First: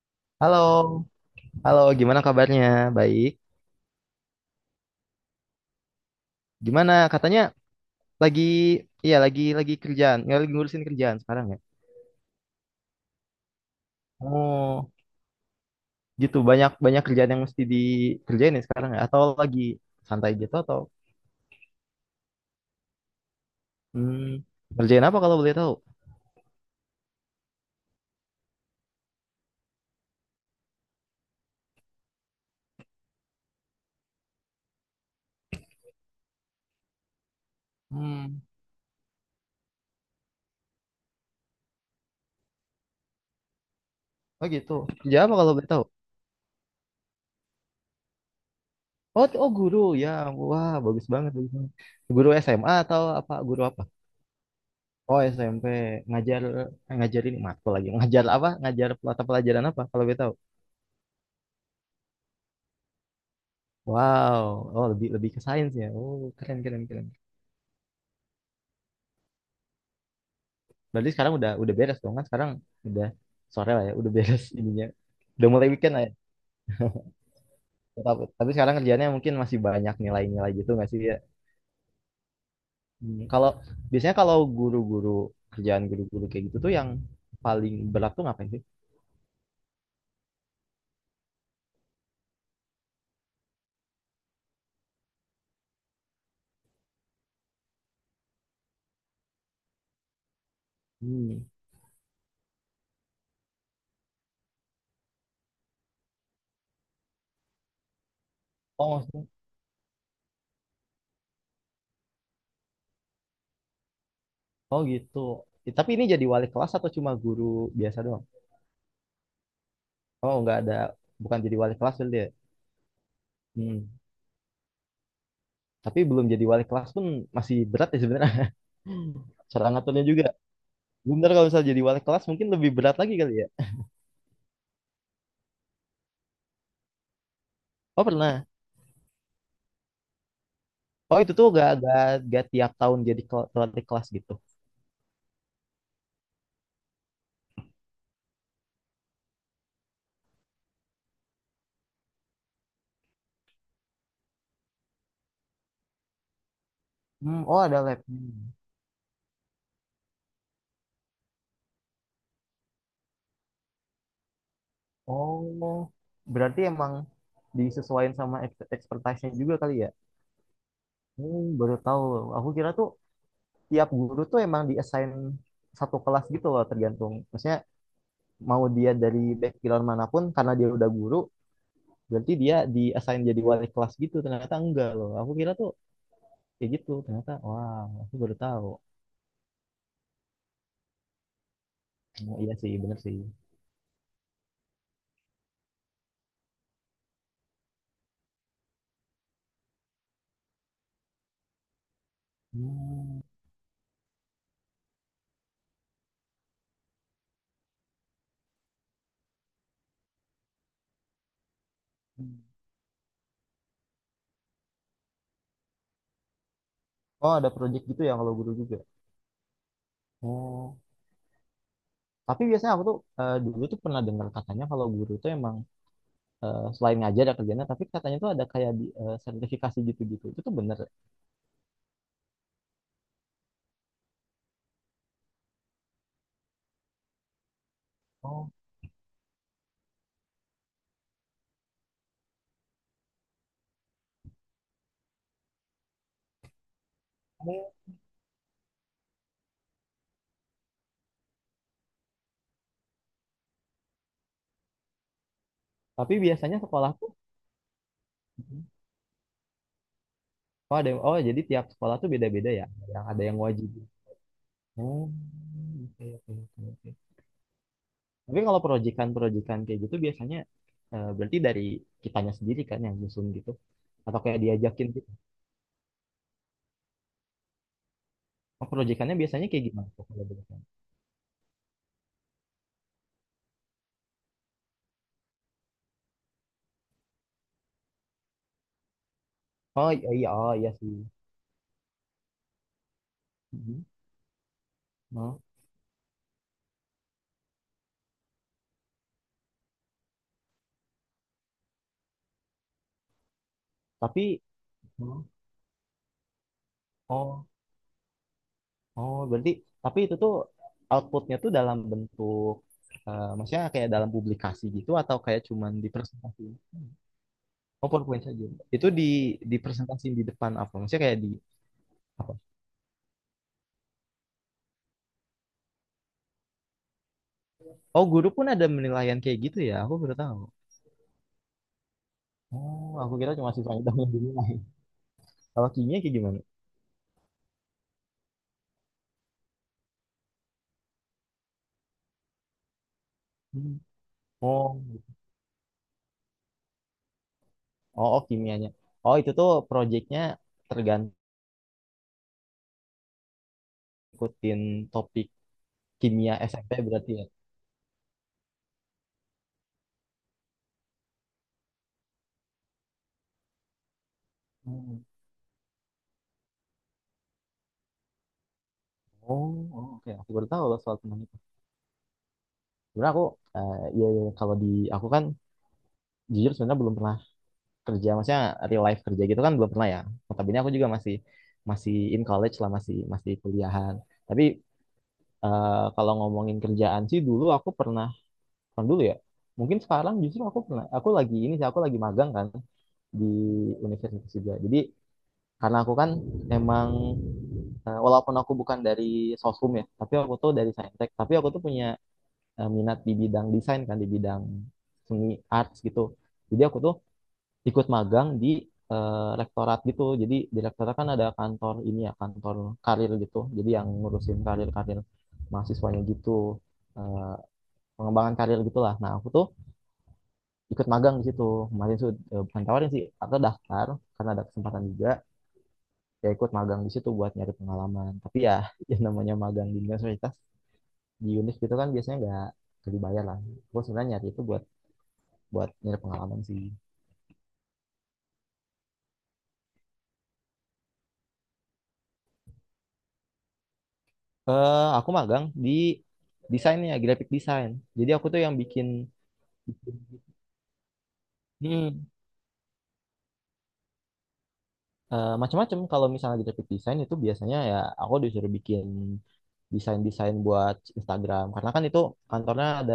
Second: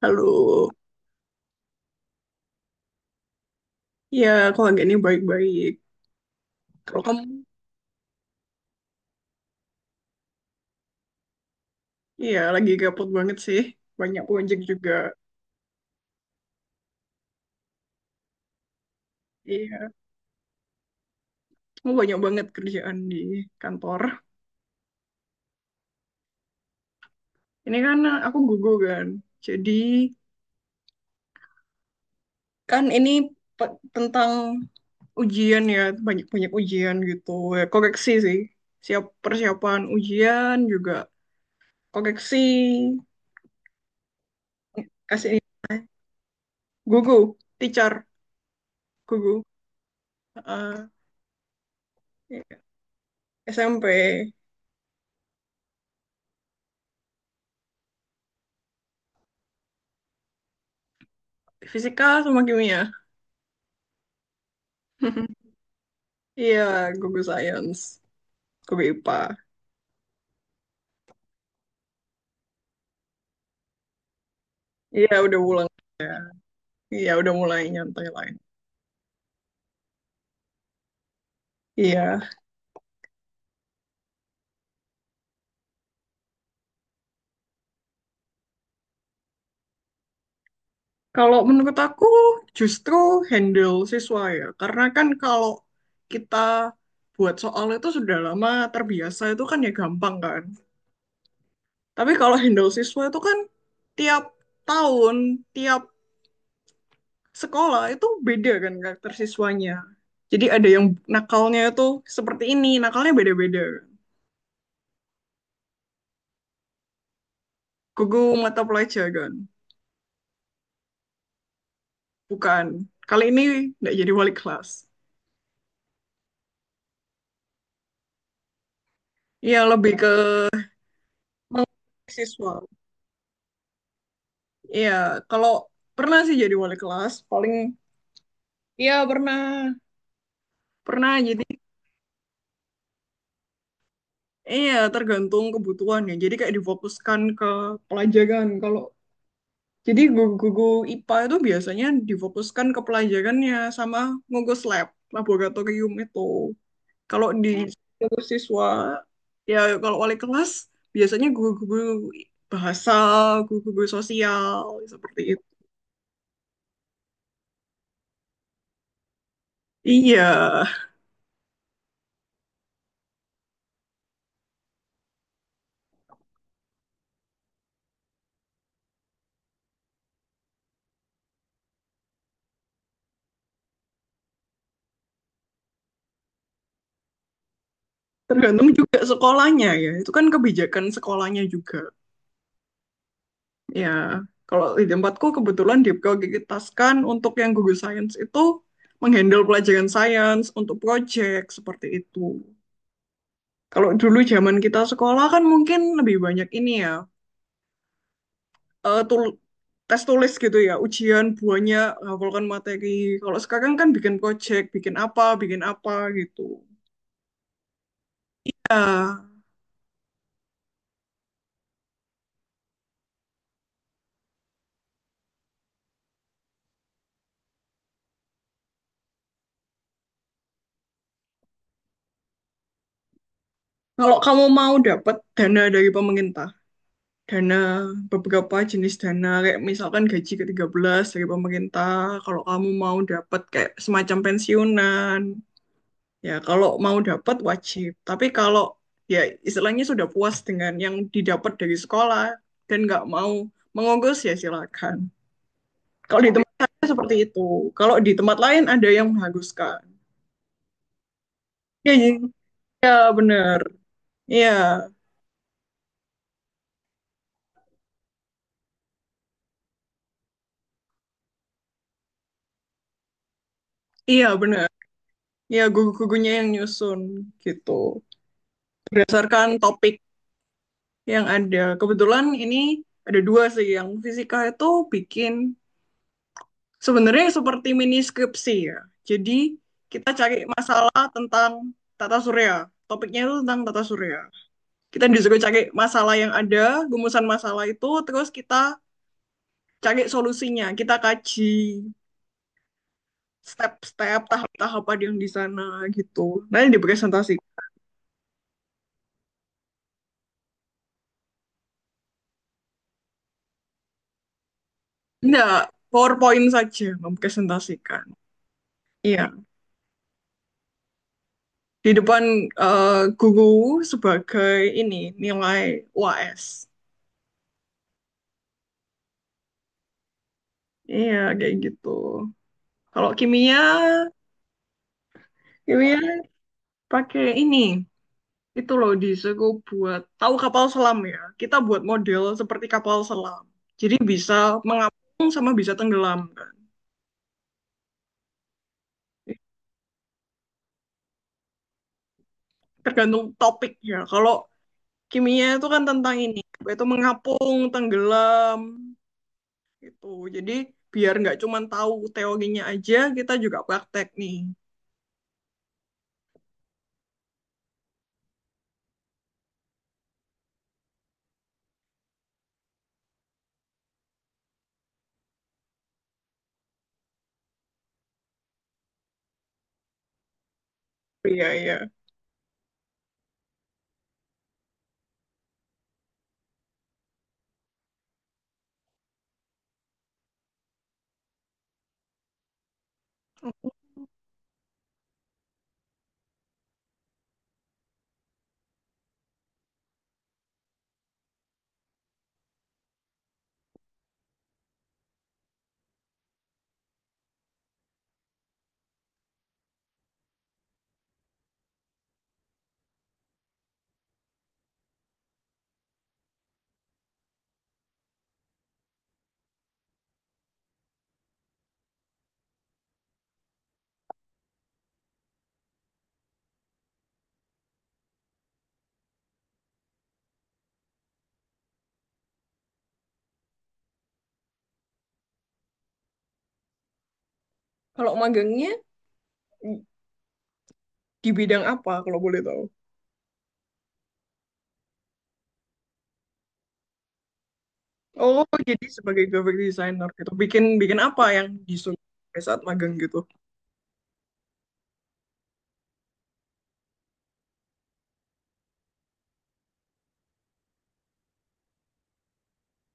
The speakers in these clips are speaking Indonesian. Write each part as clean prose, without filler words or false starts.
Halo, Halo, halo, gimana kabarnya? Baik. ya kalau nggak ini baik-baik. Gimana? Kalau Katanya kamu, lagi, iya lagi kerjaan, nggak lagi ngurusin kerjaan sekarang ya? ya lagi gabut banget sih, banyak proyek juga. Oh, gitu. Banyak banyak kerjaan yang mesti dikerjain ya sekarang ya? Atau lagi Iya, santai gitu atau kamu banyak banget kerjaan di kantor. Kerjain apa kalau boleh tahu? Ini kan aku gugur kan, jadi kan ini tentang ujian ya, banyak-banyak ujian gitu. Ya, koreksi sih, Hmm, siap persiapan ujian juga, koreksi, oh gitu. Kerja kasih apa ini kalau boleh tahu? gugu, teacher, Oh, t- gugu, oh guru ya. Wah, Eh, bagus banget, bagus banget. Guru SMA atau apa? Guru apa? SMP, Oh SMP, ngajar, ngajarin matkul, lagi ngajar apa, ngajar mata pelajaran apa kalau boleh tahu? fisika sama kimia. Wow, oh lebih lebih ke sains ya. Oh, keren Iya, keren keren. Google Science, Google IPA. Berarti sekarang udah beres dong kan? Sekarang udah sore lah ya, udah beres ininya. Iya, udah Udah pulang mulai weekend lah ya. ya. Iya, udah mulai nyantai Tapi lain. tapi sekarang kerjanya mungkin masih banyak nilai-nilai gitu nggak sih ya? Iya. Hmm. Kalau biasanya kalau guru-guru, kerjaan guru-guru kayak gitu tuh yang paling berat tuh ngapain sih? Kalau menurut aku justru handle siswa ya. Karena kan kalau kita buat soal itu sudah lama terbiasa itu kan ya gampang kan. Hmm. Tapi kalau handle siswa itu kan tiap tahun, tiap sekolah itu beda kan Oh, karakter maksudnya, siswanya. Jadi ada yang nakalnya itu seperti ini, nakalnya beda-beda. oh gitu. Tapi ini jadi wali kelas atau cuma guru biasa doang? Gugu mata pelajaran. Oh, nggak ada, bukan jadi wali kelas berarti ya? Bukan. Kali ini Hmm. nggak jadi wali kelas. Tapi belum jadi wali kelas pun masih berat ya sebenarnya. Iya, Cara lebih ngaturnya ke juga. Bener, kalau mengurus misalnya jadi wali kelas mungkin siswa. lebih berat lagi kali ya. Iya, kalau pernah sih jadi wali kelas, paling Oh pernah. iya pernah. Pernah Oh itu jadi tuh gak tiap tahun jadi wali kelas gitu. iya tergantung kebutuhannya. Jadi kayak difokuskan ke pelajaran. Kalau jadi guru-guru IPA itu biasanya difokuskan ke pelajarannya sama ngugus lab, laboratorium itu. Kalau Hmm, di oh ada labnya. Hmm. siswa, ya kalau wali kelas, biasanya guru-guru bahasa, guru-guru sosial, seperti itu. Oh, berarti emang disesuaikan sama expertise-nya juga kali ya? Iya, Hmm, baru tahu. Aku kira tuh tiap guru tuh emang diassign satu kelas gitu loh, tergantung. Maksudnya mau dia dari background manapun, karena dia udah guru, berarti dia diassign jadi wali kelas gitu. Ternyata enggak loh. Aku kira tuh kayak gitu, ternyata wah, aku baru tahu. tergantung juga sekolahnya ya. Itu kan kebijakan sekolahnya juga. Oh, iya sih, bener sih. Ya, kalau di tempatku kebetulan diprioritaskan untuk yang guru sains itu menghandle pelajaran sains untuk project seperti itu. Hmm, Kalau dulu zaman kita sekolah kan mungkin lebih banyak ini ya, eh, tul tes tulis gitu ya, ujian buahnya hafalkan materi. Kalau sekarang kan bikin project, bikin apa gitu. oh ada project gitu ya kalau guru juga. Ah, Oh, tapi biasanya aku tuh, dulu tuh pernah dengar katanya kalau guru tuh emang, selain ngajar ada kerjanya, tapi katanya tuh ada kayak di sertifikasi gitu-gitu, itu tuh bener ya? kalau kamu mau dapat dana dari pemerintah, dana Oh. beberapa jenis dana kayak misalkan gaji ke-13 dari pemerintah, kalau kamu mau dapat kayak semacam pensiunan, ya kalau mau dapat wajib. Tapi kalau ya istilahnya sudah puas dengan yang didapat dari sekolah dan nggak mau mengurus ya silakan. Tapi Kalau di tempat biasanya saya sekolah tuh, seperti itu. Kalau di tempat lain ada yang menghanguskan. oh ada, oh jadi tiap Iya, sekolah iya, tuh beda-beda ya, iya, yang ada yang bener. wajib. Iya, Oh, oke oke oke oke. Tapi kalau proyekan-proyekan kayak gitu biasanya, berarti dari kitanya sendiri kan yang nyusun gitu, atau iya kayak bener. diajakin gitu. Iya, gugu-gugunya yang nyusun gitu. Oh, proyekannya biasanya Berdasarkan kayak gimana topik tuh kalau boleh tahu? yang ada. Kebetulan ini ada dua sih. Yang fisika itu bikin sebenarnya seperti mini skripsi ya. Jadi Oh iya kita iya, cari oh iya sih. masalah tentang tata surya. Topiknya itu tentang tata Mhm. surya. Kita disuruh Oh, cari masalah yang ada, gumusan masalah itu, terus kita cari solusinya, kita kaji step-step, tapi, tahap-tahap ada yang oh di sana gitu. Nanti dipresentasikan. oh oh, berarti, tapi itu tuh outputnya tuh dalam bentuk, maksudnya kayak dalam publikasi gitu, atau kayak Enggak, cuman di presentasi. PowerPoint saja Oh mempresentasikan. PowerPoint saja. Itu di Iya, dipresentasi di depan apa? Maksudnya kayak di di depan apa? eh, guru sebagai ini nilai UAS. Oh guru pun ada penilaian kayak gitu ya? Aku baru tahu. Iya, kayak gitu. Oh Kalau aku kira cuma kimia, siswanya doang yang dinilai. Kalau kimia kimia kayak gimana? pakai ini. Itu loh disuruh buat tahu kapal selam ya. Kita buat model seperti kapal selam. Hmm. Jadi bisa Oh, iya. mengapung sama bisa tenggelam kan. Oh, oh kimianya. Oh itu tuh proyeknya tergantung, Tergantung topiknya. Kalau ikutin topik, kimia itu kan tentang kimia ini, SMP yaitu berarti ya. mengapung, tenggelam, gitu. Jadi biar nggak cuma tahu teorinya aja, kita juga praktek nih. Hmm. Oh, oh, oke. Aku baru tahu loh soal tentang itu. Sebenarnya aku, iya, iya, iya. Kalau di aku kan, jujur sebenarnya belum pernah kerja, maksudnya real life kerja gitu kan belum pernah ya. Notabene aku juga masih, Iya, iya. masih in college lah, masih masih kuliahan. Tapi kalau ngomongin kerjaan sih, dulu aku pernah, bukan dulu ya. Mungkin sekarang justru aku pernah, aku lagi ini sih, aku lagi magang kan di universitas juga. Jadi, karena aku kan emang, walaupun aku bukan dari sosum ya, tapi aku tuh dari saintek. Tapi aku tuh punya, minat di bidang desain kan, di bidang seni, arts gitu. Jadi aku tuh ikut magang di, rektorat gitu. Jadi di rektorat kan ada kantor ini ya, kantor karir gitu. Jadi yang ngurusin karir-karir mahasiswanya gitu, eh, pengembangan karir gitulah. Nah aku tuh ikut magang di situ. Kemarin tuh, bukan tawarin sih, aku daftar karena ada kesempatan juga. Ya ikut magang di situ buat nyari pengalaman, tapi ya yang namanya magang di universitas, di univ gitu kan biasanya nggak dibayar lah. Gue sebenarnya nyari itu buat buat nyari pengalaman sih. Kalau magangnya di bidang apa kalau boleh tahu? Aku magang di desainnya, graphic design, jadi aku tuh Oh, yang jadi bikin. sebagai graphic designer gitu. Bikin bikin apa yang disuruh Hmm. pada saat magang gitu? Macam-macam, kalau misalnya graphic design itu biasanya ya aku disuruh bikin desain, desain buat Instagram, karena kan itu kantornya ada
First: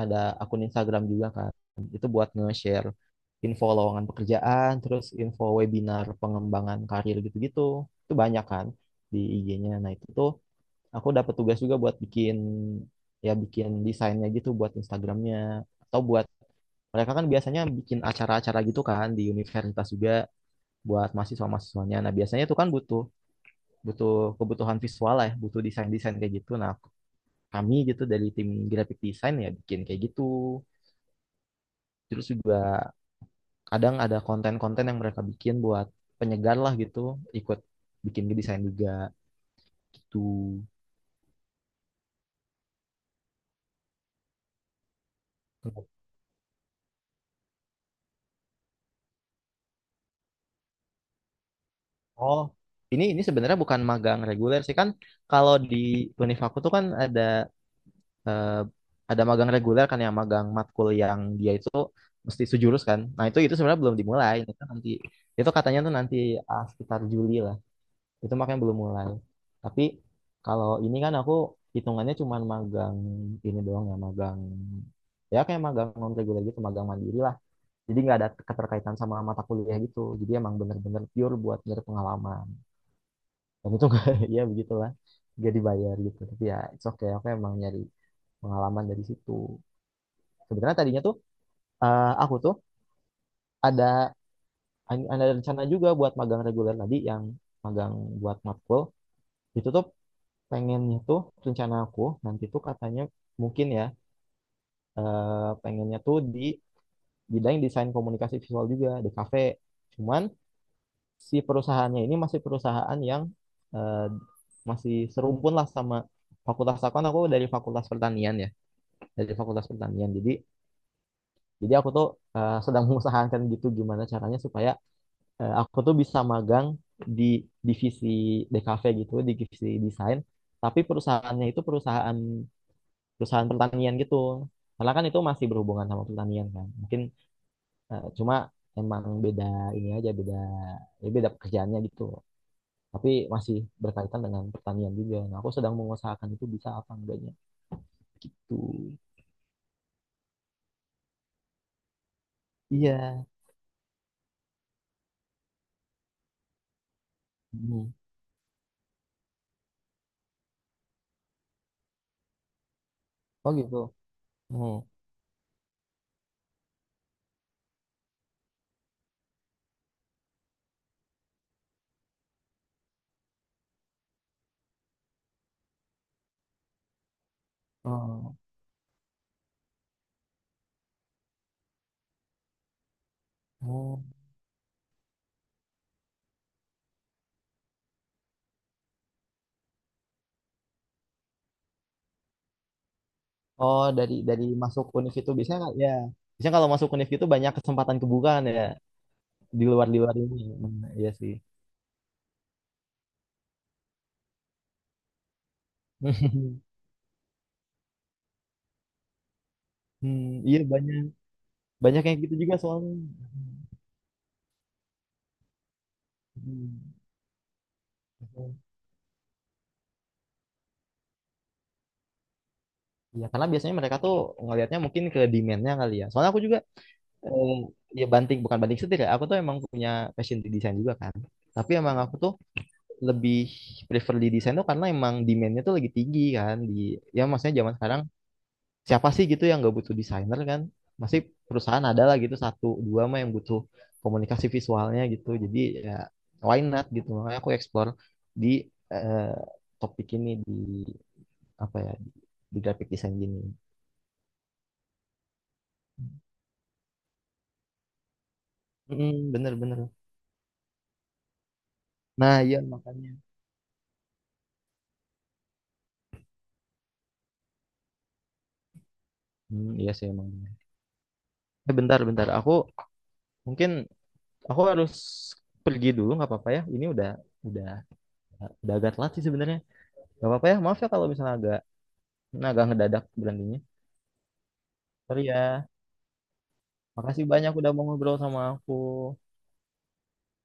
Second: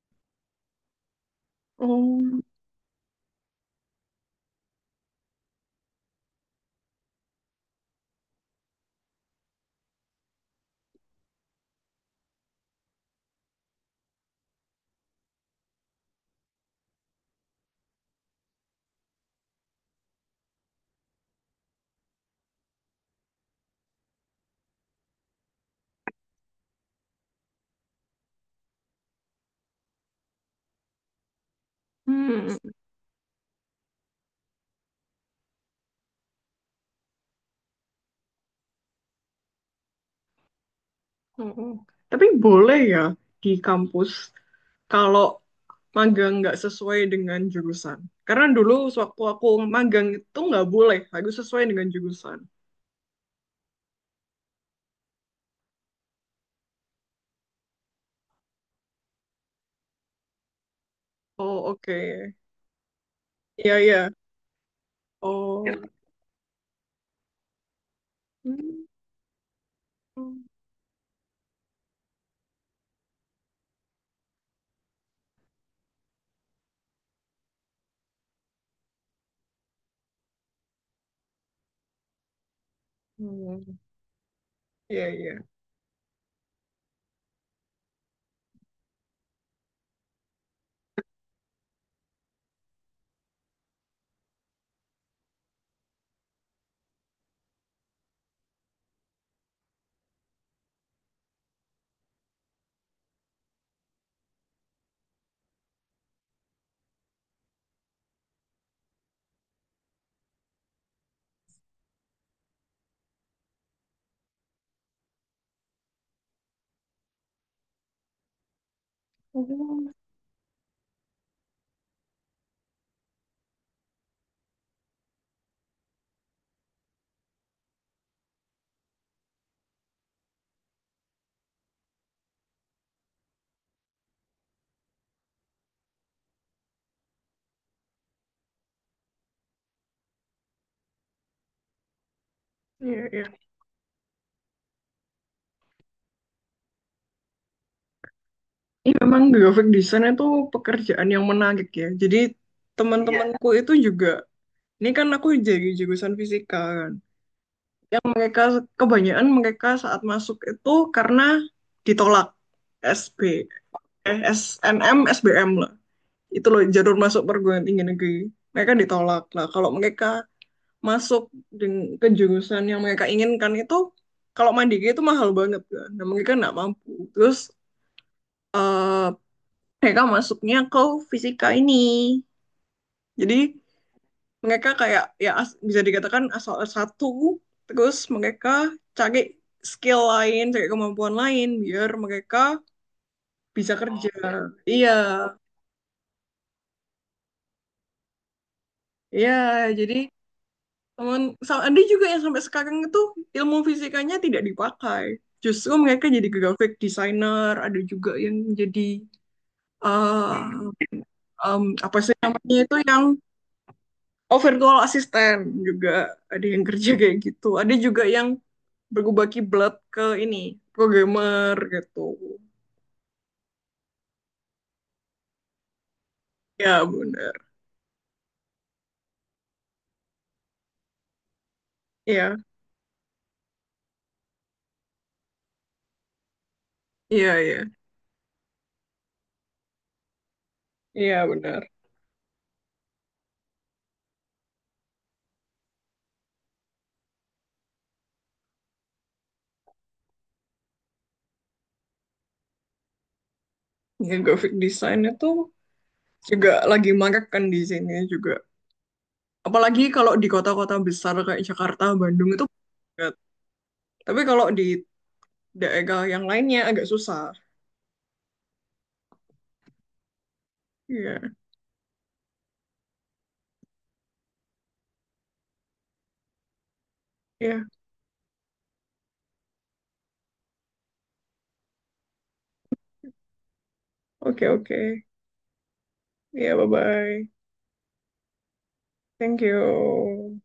ada akun Instagram juga kan, itu buat Oh. nge-share info lowongan pekerjaan, terus info webinar pengembangan karir gitu-gitu, itu banyak kan di IG-nya. Nah itu tuh aku dapat tugas juga buat bikin, ya bikin desainnya gitu buat Instagramnya, atau buat, mereka kan biasanya bikin acara-acara gitu kan di universitas juga buat mahasiswa-mahasiswanya. Nah, biasanya itu kan butuh butuh kebutuhan visual lah, ya, butuh desain-desain kayak gitu. Nah, aku, kami gitu dari tim graphic design ya bikin kayak gitu. Terus juga Hmm. kadang ada konten-konten yang mereka bikin buat penyegar lah gitu, ikut bikin desain juga gitu. Mm-mm. Tapi boleh ya di kampus kalau magang nggak sesuai dengan jurusan. Karena dulu sewaktu aku magang itu nggak boleh, harus sesuai dengan jurusan. Oh, ini sebenarnya bukan magang reguler sih kan. Kalau di univ aku tuh kan ada, eh, ada magang reguler kan, yang magang matkul, yang dia Oh itu oke, mesti sejurus kan. Nah, itu iya sebenarnya belum iya. dimulai. Itu nanti, itu Oh, ya. katanya tuh nanti, sekitar Juli lah. Itu makanya belum Hmm. mulai. Tapi kalau ini kan aku hitungannya cuma magang ini doang ya, magang ya kayak magang non reguler gitu, magang mandiri lah. Jadi nggak ada keterkaitan sama mata kuliah gitu, jadi emang bener-bener pure buat nyari pengalaman, dan Hmm. itu nggak ya begitulah, Iya iya. gak dibayar gitu, tapi ya it's okay, aku emang nyari pengalaman dari situ. Sebenarnya tadinya tuh, aku tuh ada ada rencana juga buat magang reguler tadi, yang magang buat matkul. Itu tuh pengennya tuh, rencana aku nanti tuh katanya, mungkin ya, eh, pengennya tuh di bidang desain komunikasi visual juga di kafe. Cuman si perusahaannya ini masih perusahaan yang, eh, masih serumpun lah sama fakultas aku kan, aku dari fakultas pertanian ya, dari fakultas Oh, pertanian. Jadi aku tuh, sedang mengusahakan gitu gimana caranya supaya, aku tuh bisa magang di divisi DKV gitu, di divisi desain, tapi perusahaannya itu perusahaan perusahaan pertanian gitu. Karena kan itu masih berhubungan sama pertanian kan. Mungkin, cuma emang beda ini aja, beda, ya beda pekerjaannya gitu. iya Tapi iya. masih berkaitan dengan pertanian juga. Nah, aku sedang mengusahakan itu bisa apa enggaknya gitu. Ini memang graphic design itu pekerjaan yang menarik ya. Jadi iya. Iya. Teman-temanku itu juga, ini kan aku jadi jurusan fisika kan. Hmm. Yang mereka kebanyakan mereka saat masuk itu karena ditolak SB Oh gitu. Hmm. SNM SBM lah, itu loh jalur masuk perguruan tinggi negeri. Mereka ditolak lah, kalau mereka masuk ke jurusan yang mereka inginkan itu kalau mandiri itu mahal banget kan, dan mereka nggak mampu. Terus Oh. eh, mereka masuknya ke fisika ini. Jadi Oh. mereka kayak ya bisa dikatakan asal satu, terus mereka cari skill lain, cari kemampuan lain biar mereka bisa Oh, kerja. dari masuk Iya univ itu bisa nggak? Ya. Biasanya kalau masuk univ itu banyak kesempatan kebukaan ya, iya. di luar Jadi di luar ini. Hmm, iya sih. teman sama ada juga yang sampai sekarang itu ilmu fisikanya tidak dipakai, justru mereka jadi graphic designer. Ada juga yang jadi Hmm, iya eh, banyak. Apa Banyak sih yang gitu namanya juga itu soalnya. yang overall assistant, juga ada yang kerja Hmm. kayak gitu. Ada juga yang berbagi blood ke ini programmer gitu. Ya karena biasanya mereka tuh ngelihatnya mungkin ke demand-nya kali ya, soalnya aku juga, Ya benar. eh, ya banting, bukan banting setir ya, aku tuh emang punya passion di desain juga kan. Tapi emang aku tuh Ya lebih prefer di desain tuh karena emang demand-nya tuh lagi tinggi kan di, ya iya maksudnya iya. zaman sekarang siapa sih gitu yang nggak butuh desainer kan. Iya Masih, benar. perusahaan ada lah gitu satu dua mah yang butuh komunikasi visualnya gitu. Jadi ya, why not gitu, makanya aku explore di, eh, topik ini di apa ya, di graphic design gini. Ya graphic design itu juga lagi marak kan di sini juga, Mm, apalagi bener-bener. kalau di kota-kota besar kayak Jakarta Bandung Nah, itu iya makanya. banget. Tapi kalau di daerah yang lainnya agak susah. Hmm, iya sih emang. Iya Eh, bentar, bentar. Aku mungkin aku harus pergi dulu, nggak apa-apa ya. Ini iya. udah udah agak telat sih sebenarnya. Nggak apa-apa ya. Maaf ya kalau misalnya agak, nah, agak ngedadak berhentinya. Oke oke. Sorry ya. Iya, bye Makasih bye. banyak udah mau ngobrol sama aku. Thank you.